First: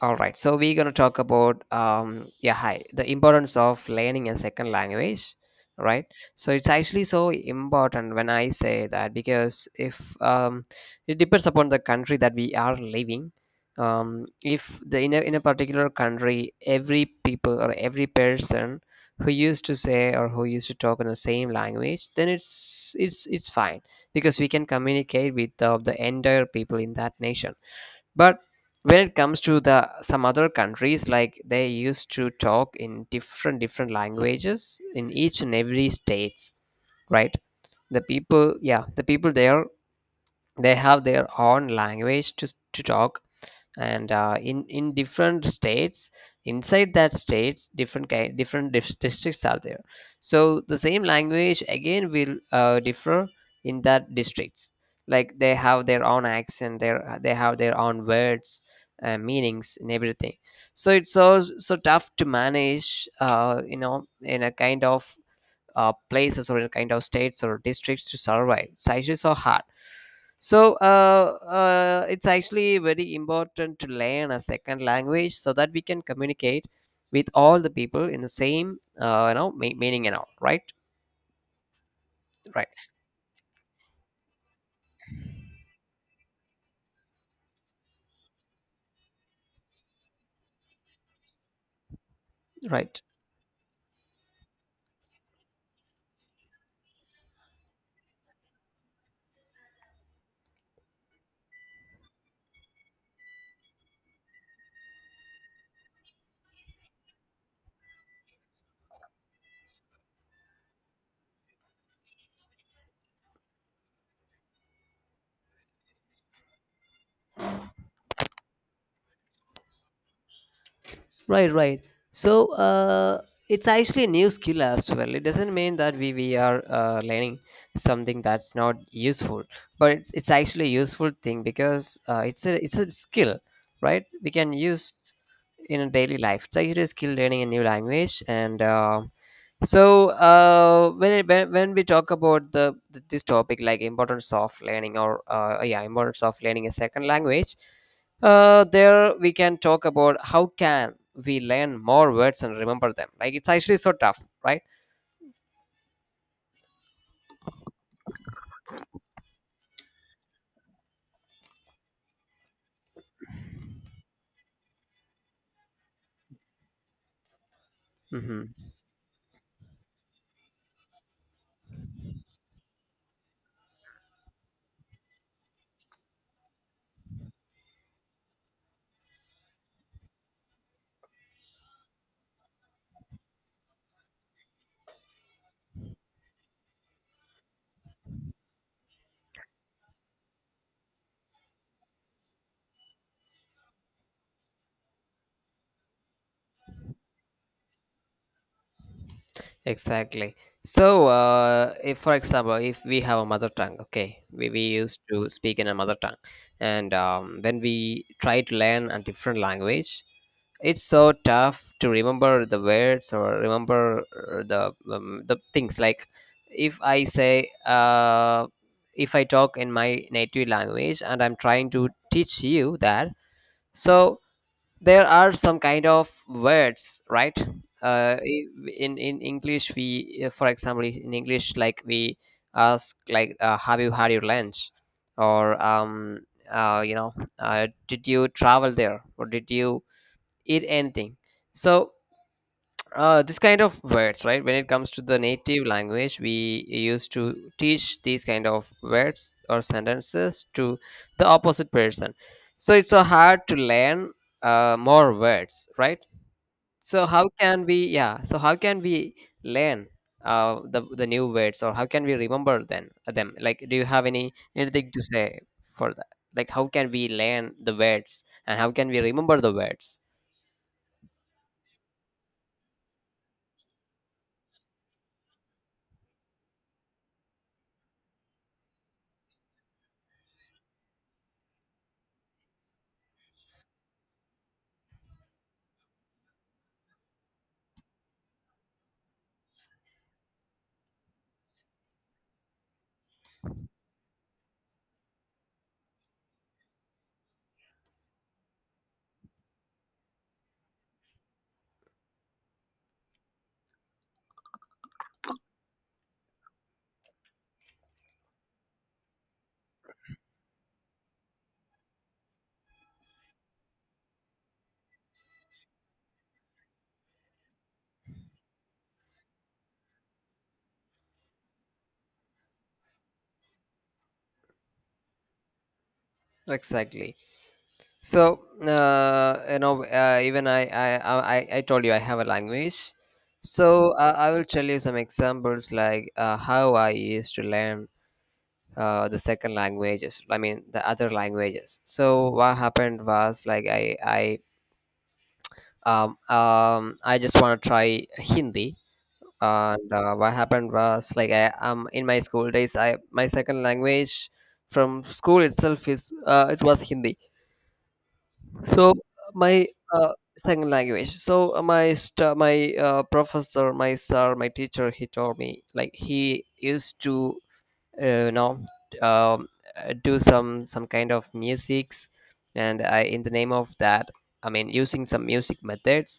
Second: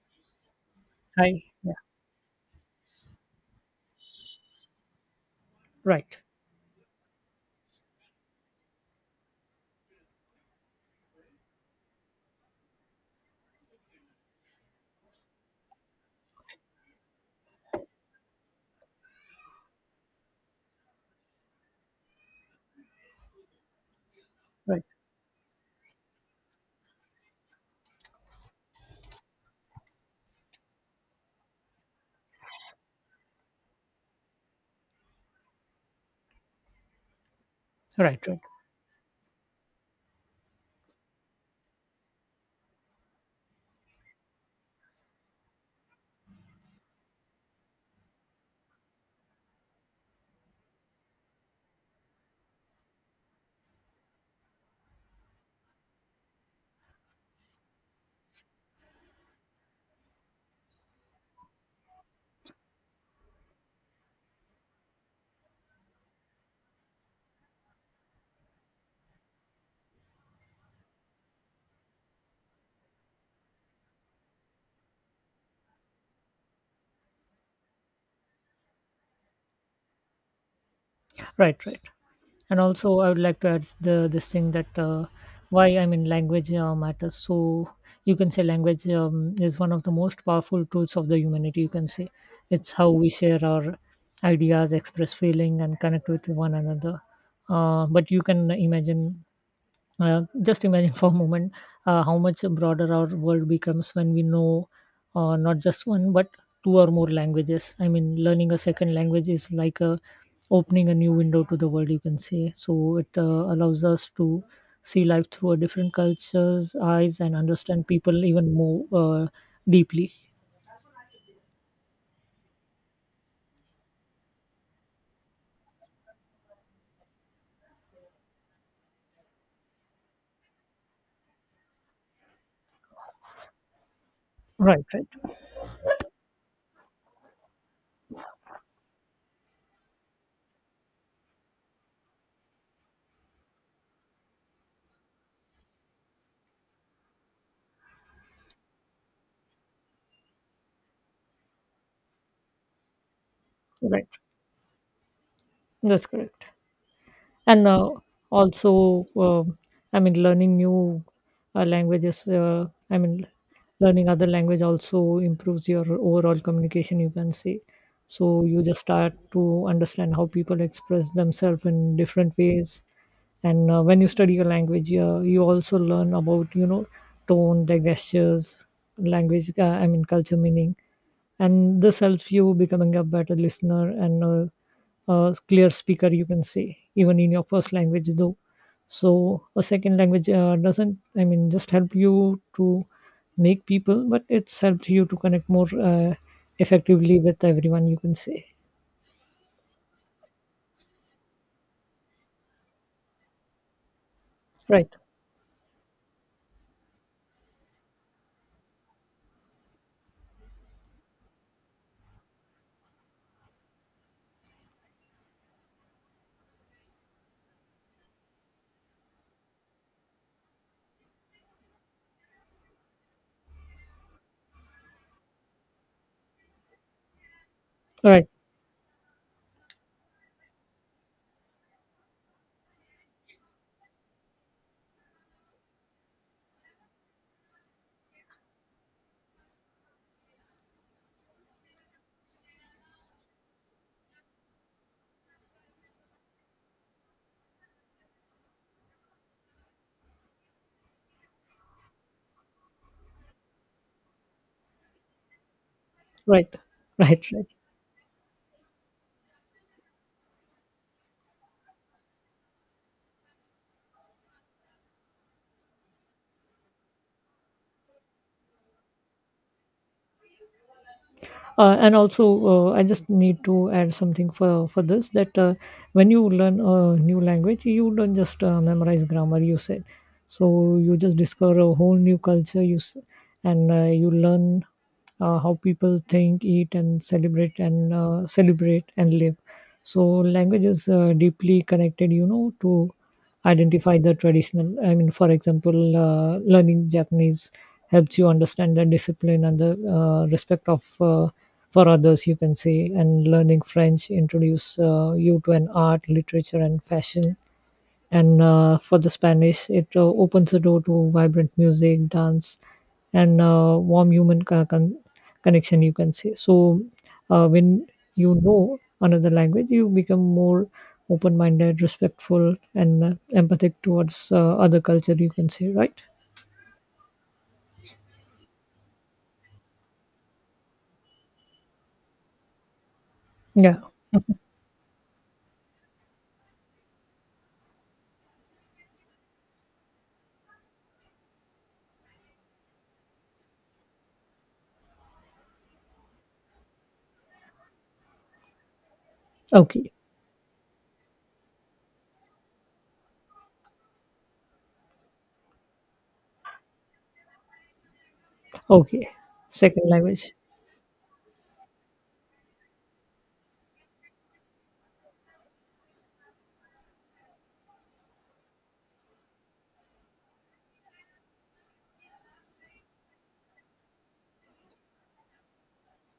All right, so we're gonna talk I about Yeah, yeah, hi, the importance of learning a second language, right? right, So it's actually so important when I say that, because if it depends upon the country that we are living. If in a particular country, every people or every person who used to say or who used to talk in the same language, then it's fine because we can right, communicate with the entire people in that nation, but when it comes to the some other countries, like they used to talk in different languages in each and every states, right? The right, right, people, yeah, the people there, they have their own language to talk, and in different states, inside that states, different ki- different dis- districts are there. So the same language again will differ in that districts, like they have their own accent, their they have their own words, meanings and everything. So it's so so tough to manage, in a kind of places, or in a kind of states or districts, to survive. It's actually so hard, so it's actually very important to learn a second language, so that we can communicate with all the people in the same you know me meaning and all, Right. right, right. And Right. also, I would like to add the this thing that why, I mean, language matters. So you can say language is one of the most powerful tools of the humanity. You can say it's how Right. we share our ideas, express feeling, and connect with one another. But you can imagine just imagine for a moment, how much broader our world becomes when we know, not just one but two or more languages. I mean, learning a second language is like opening a new window to the world, you can say. So it allows us to see life through a different culture's eyes and understand people even more deeply. Right. Right. So it's actually a new skill as well. It doesn't mean that we are learning something that's not useful, but it's actually a useful thing, because it's a skill, right? We can Right, right, use in a daily life. It's actually a skill, learning a new language, and so when, it, when we talk about this topic, like importance of learning, or yeah, importance of learning a second language, there we can talk about how can we learn more words and remember them. Like, it's actually so right. tough, right? That's correct. And also, I mean, learning new languages. I mean, learning other language also improves your overall communication, you can say. So Hmm. you just start to understand how people express themselves in different ways. And when you study a language, you also learn about, tone, the gestures, language, I mean culture meaning. And this helps you becoming a better listener and clear speaker, you can say, even in your first language though. So a second language doesn't, I mean, just help you to make people, but it's helped you to connect more effectively with everyone, you can say. Exactly. So, if, for example, if we have a mother tongue, okay, we Right, used to speak in a mother tongue, and when we try to learn a different language, it's so tough to remember the words, or remember the things. Like, if I say, uh, if I talk in my native language and I'm trying to teach you that, so there are some kind of words, right? Uh, right, i- in English, for example, in English, like we ask, like, "Have you had your lunch?" or uh, you know, "Did you travel there?" or "Did you?" eat anything, so this kind of words, right? When it comes to the native language, we used to teach these kind of words or sentences to the opposite person. So it's so hard to learn more words, right? right, so right, how right. can we yeah so how can we learn the new words, or how can we remember then them? Like, do you have anything to say for that? Like, how can we learn the words and how can we remember the words? And also, I just need to add something for this that when you learn a new language, you don't just memorize grammar, you said. So you just discover a whole new culture and you learn how people think, eat, and celebrate and live. So language is deeply connected, to identify the traditional. I mean, for example, learning Japanese helps you understand the discipline and the respect of, for others, you can say. And learning French introduce, you to an art, literature, and fashion. And for the Spanish, it opens the door to vibrant music, dance, and warm human connection, you can say. So when you know another language, you become more open-minded, respectful, and empathic towards other culture, you can say. Right, Exactly. So even I told you I have a language. yeah. So I will tell you some examples, like how I used to learn the second languages. I mean, the other languages. So what happened was, like, I just want to try Hindi. And Okay, what happened was, like, I in my school days, I my second language from school itself, is it was Hindi. So okay. my Second uh, language. second language. So my st- my professor, my sir, my teacher, he told me, like, he used to uh, you know um, do some kind of musics, and in the name of that, I mean, using some music methods,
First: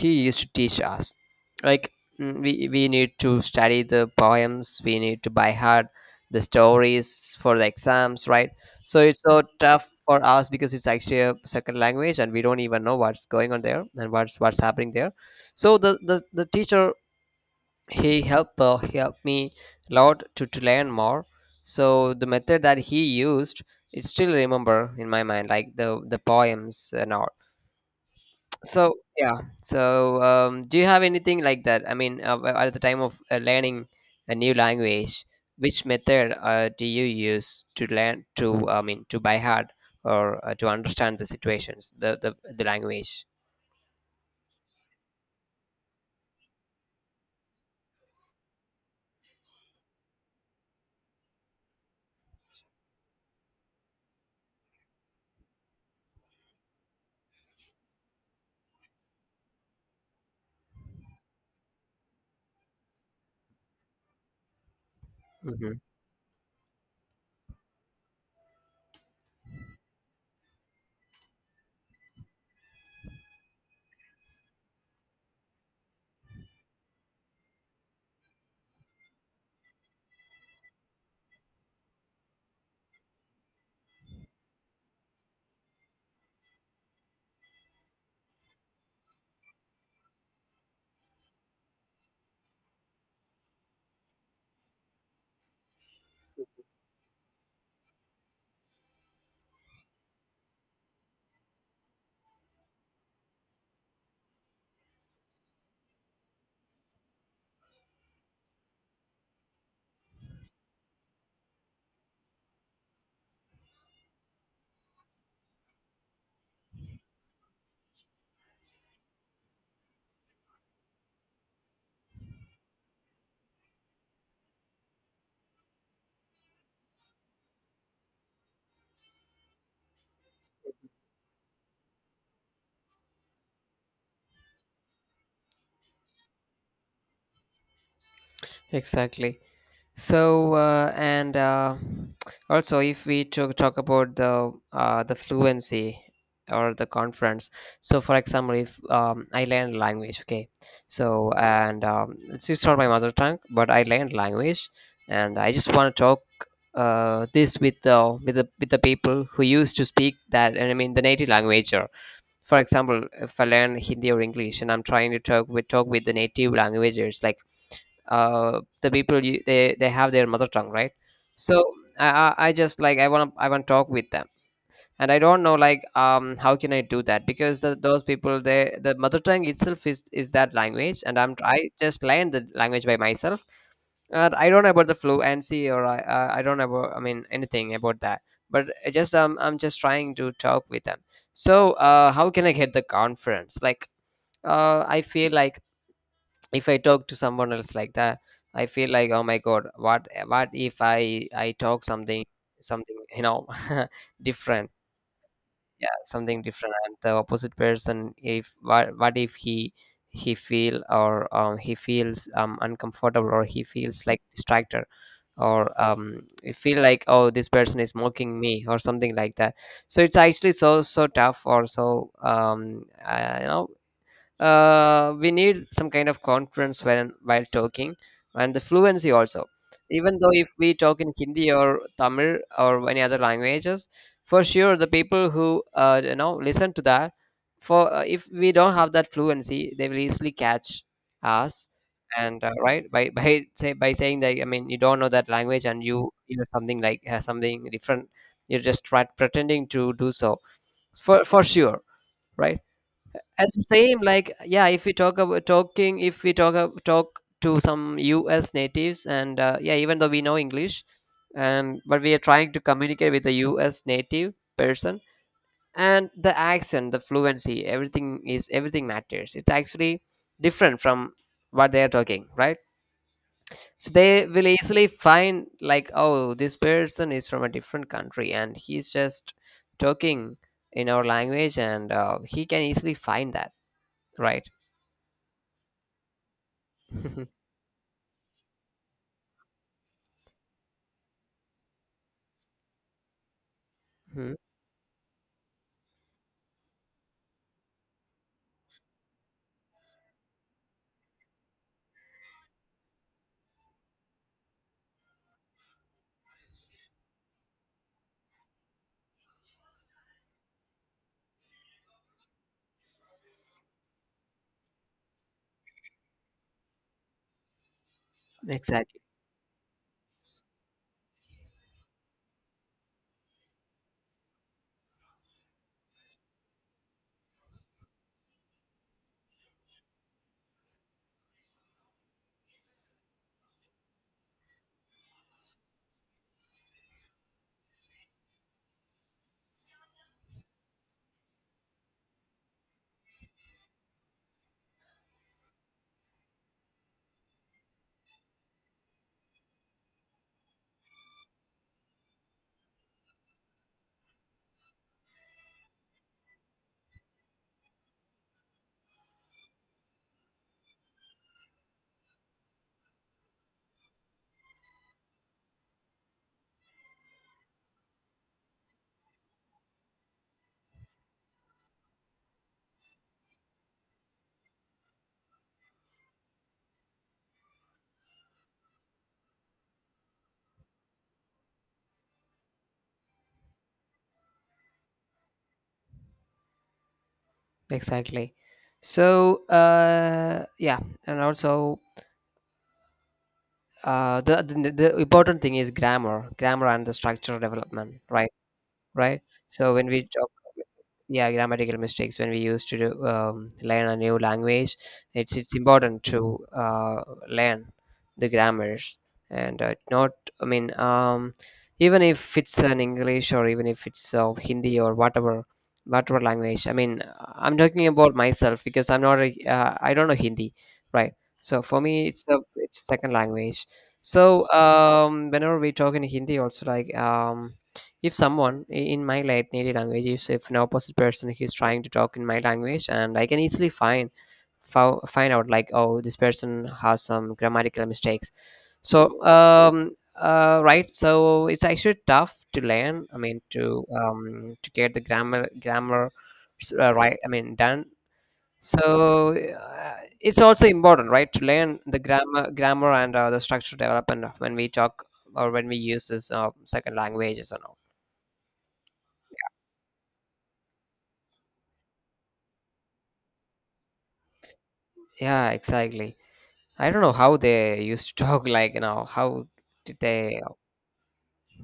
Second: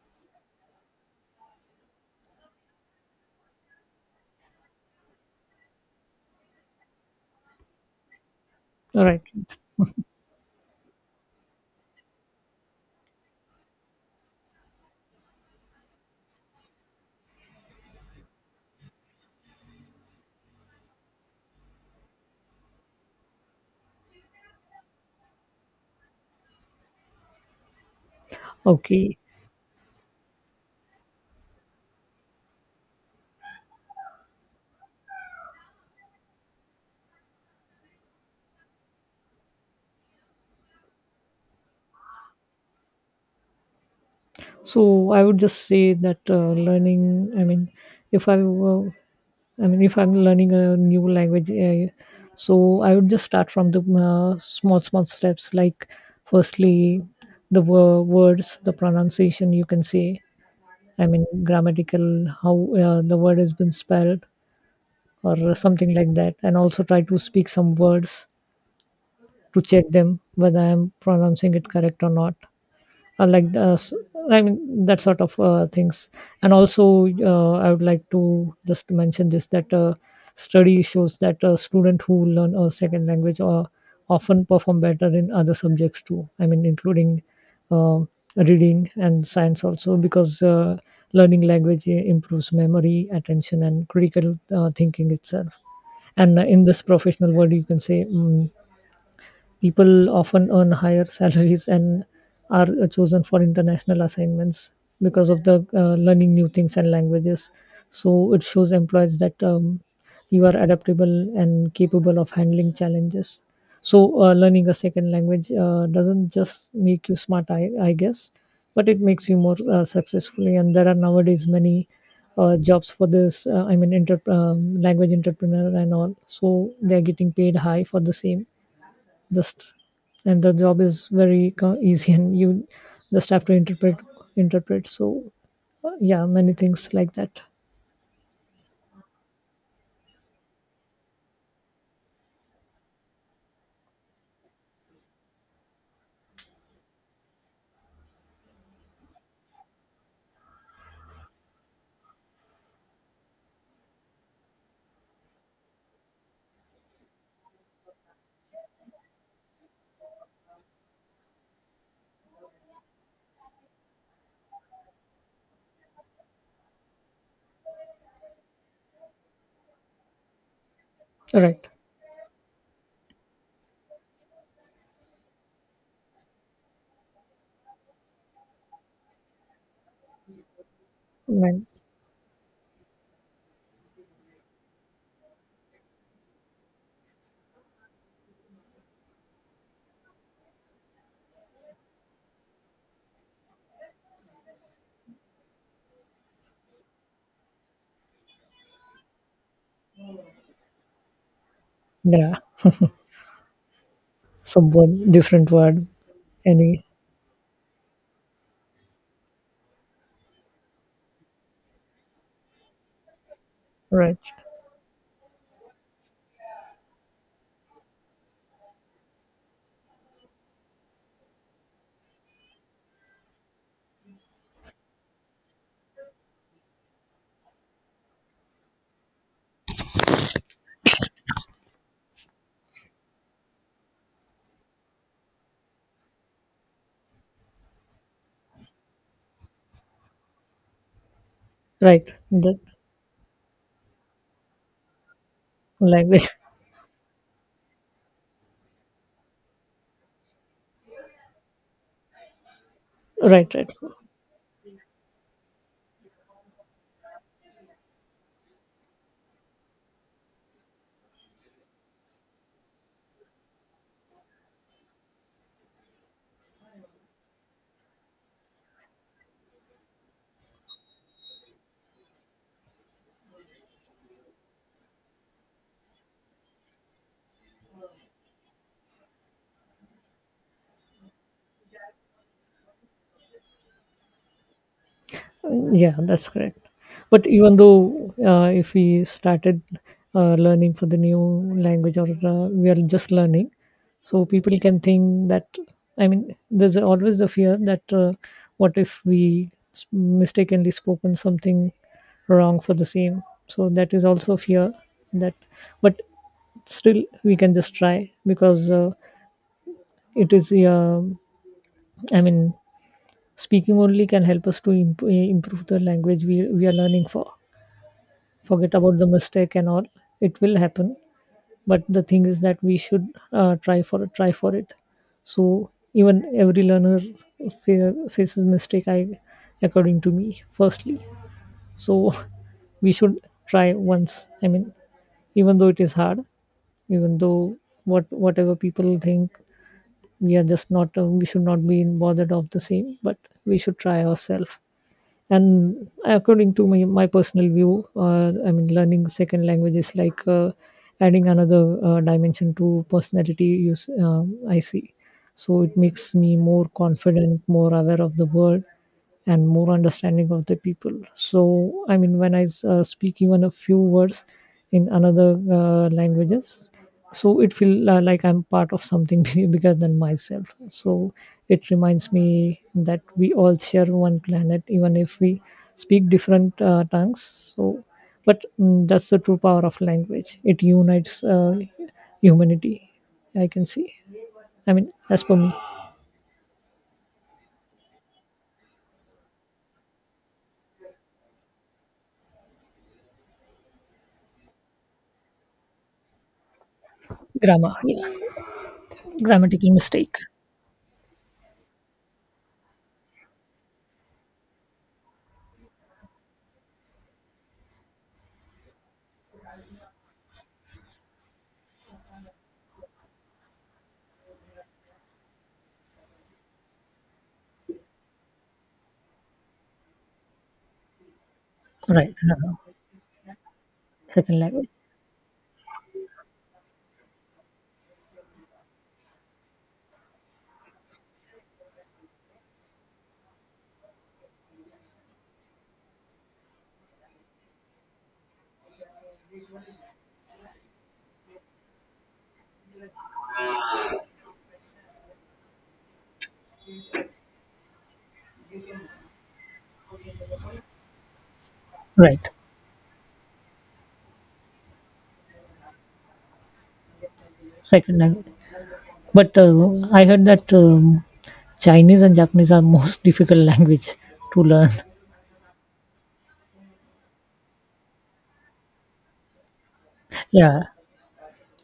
he used to teach us, like, we need to study the poems, we need to by heart the stories for the exams, right? So All it's right. so tough for us because it's actually a second language and we don't even know what's going on there and what's happening there. So the teacher, he helped me a lot to learn more. So the method that he used, it still remember in my mind, like the poems and all. So Okay, yeah, so do you have anything like that? I mean, at the time of learning a new language, which method do you use, to learn to, I mean, to by heart, or to understand the situations, the language? so I would just say that learning I mean, if I were I mean, if I'm learning a new language, so I would just start from the small, small steps. Like, firstly, the words, the pronunciation, you can say. I mean, grammatical, how the word has been spelled, or Hmm. something like that. And also try to speak some words to check them whether I'm pronouncing it correct or not, like I mean that sort of things. And also, I would like to just mention this that study shows that a student who learn a second language often perform better in other subjects too. I mean, including uh, reading and science also, because learning language improves memory, attention, and critical thinking itself. And in this professional world, you can say. People often earn higher salaries and are chosen for international assignments because of the learning new things and languages. So it shows employees that you are adaptable and capable of handling challenges. So learning a second language doesn't just make you smart, I guess, but it makes you more successfully. And there are nowadays many jobs for this. I mean, language entrepreneur and all. So they are getting paid high for the same, just. And the job is very easy, and you just have to interpret. So yeah, many things like that. Exactly. So and also, if we to talk about the fluency or the conference. So, for example, if I learn language, okay. So, and it's not my mother tongue, but I learned language, and I just want to talk this with the people who used to speak that, and I mean the native language. For example, if I learn Hindi or English, and I'm trying to talk with the native languages, like the people, they have their mother tongue, right? So Right. I just, like, I want to talk with them, and I don't know, like, how can I do that, because those people, they, the mother tongue itself is that language, and I Man, just learned the language by myself. I don't know about the fluency, or I don't know about, I mean, anything about that. But I just I'm just trying to talk with them. So how can I get the conference? Like, I feel like, if I talk to someone else like that, I feel like, oh my god, what if I talk something yeah. something you know different. Some word. Different word. Yeah, something different. Any. And the opposite person, if what, what if he feel, or he feels uncomfortable, or he feels Right, like distractor, or you feel like, oh, this person is mocking me or something like that. So it's actually so so tough, or so we need some kind of confidence when while talking, and the fluency also, even though if we talk in Hindi or Tamil or any other languages, for sure the people who listen to that, for if we don't have that fluency, they will easily catch us. right. And The right, by by saying that, I mean, you don't know that language, and you language. you're something, like, something different. You're just pretending to do so, for sure, right. As Right, the right. same, like, yeah, if we talk about talking, if we talk to some U.S. natives, and yeah, even though we know English, and but we are trying to communicate with a U.S. native person, and the accent, the fluency, everything matters. It's actually different from what they are talking, right? So they will easily find, like, oh, this person is from a different country, and he's just talking in our language, and he can easily find that, right? Yeah, that's correct. But even though if we started learning for the new language, or we are just learning, so Hmm. people can think that, I mean, there's always the fear that what if we mistakenly spoken something wrong for the same. So that is also fear that, but still we can just try, because it is, I mean, speaking only can help us to improve the language we are learning for. Forget about Exactly. the mistake and all, it will happen, but the thing is that we should try for it. So even every learner faces mistake, I according to me, firstly. So we should try once. I mean, even though it is hard, even though whatever people think, we should not be bothered of the same, but we should try ourselves. And according to my personal view, I mean, learning second language is like, adding another dimension to personality, use. I see. So it makes me more confident, more aware of the world, and more understanding of the people. So I mean, when I speak even a few words in another languages, so it feel, like I'm part of something bigger than myself. So it reminds me that we all share one planet, even if we speak different tongues. So but, that's the true power of language. It unites, humanity, I can see, I mean, as per me. Exactly. So yeah, and also, the important thing is grammar, and the structure Grammar, development, yeah. right? Right? Grammatical So when we mistake. talk, yeah, grammatical mistakes, when we used to learn a new language, it's important to learn the grammars, and not. I mean, even if it's an English, or even if it's Hindi, or whatever language. I mean, I'm talking about myself, because I'm not. I don't know Hindi, right? So for Right. me, it's a second language. Second So language. Whenever we talk in Hindi, also, like, if someone in my late native language, if an opposite person is trying to talk in my language, and I can easily find out, like, oh, this person has some grammatical mistakes. So right, so it's actually tough to learn, I mean, to get the grammar, right, I mean, done. So it's also important, right, to learn the Right. grammar, and the structural development, when we talk or when we use this second languages and all. Second language. But I heard that Chinese and Japanese are most difficult language to learn. Yeah, exactly. I don't know how they used to talk like now. How did they Yeah.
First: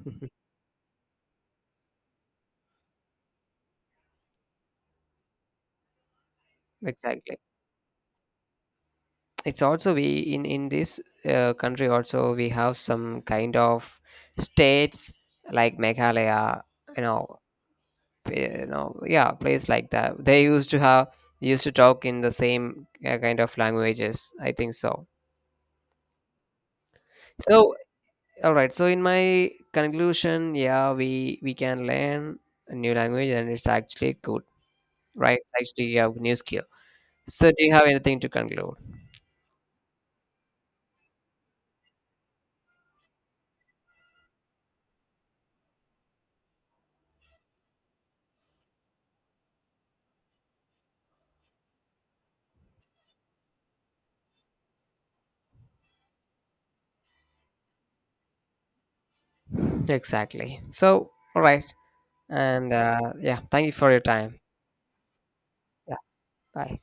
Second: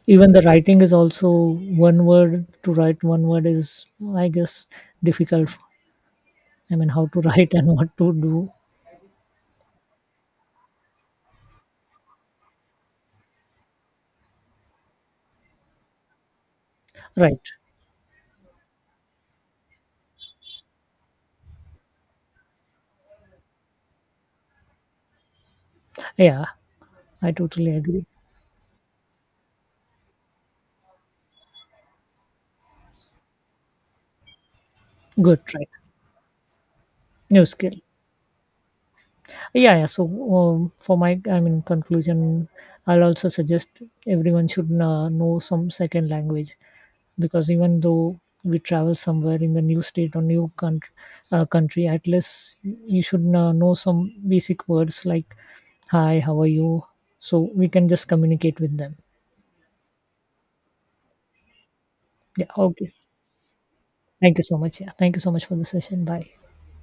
Mhm. Even the writing is also one word to write. One word is, I guess, difficult. I mean, how to Exactly? write and what to do. It's also, we in this country, also we have some kind of states like Meghalaya, you know, Right. Yeah, place like that. They used to talk in the same kind of languages, I think so. Yeah, I So, totally agree. all right. So, in my conclusion, yeah, we can learn a new language, and it's actually cool. Right? Good, It's right. actually a new skill. New So, do you skill. have anything to conclude? Yeah, yeah. So for my, I mean, conclusion, I'll also suggest everyone should know some second language, because even though we travel somewhere in the new state or new country, at least you should know some basic words like, hi, how are you, so we can just communicate with them. Exactly. So, all right. Yeah, And okay. Yeah, thank you for your Thank time. you so much. Yeah, thank you so much for the Yeah, session. Bye. bye.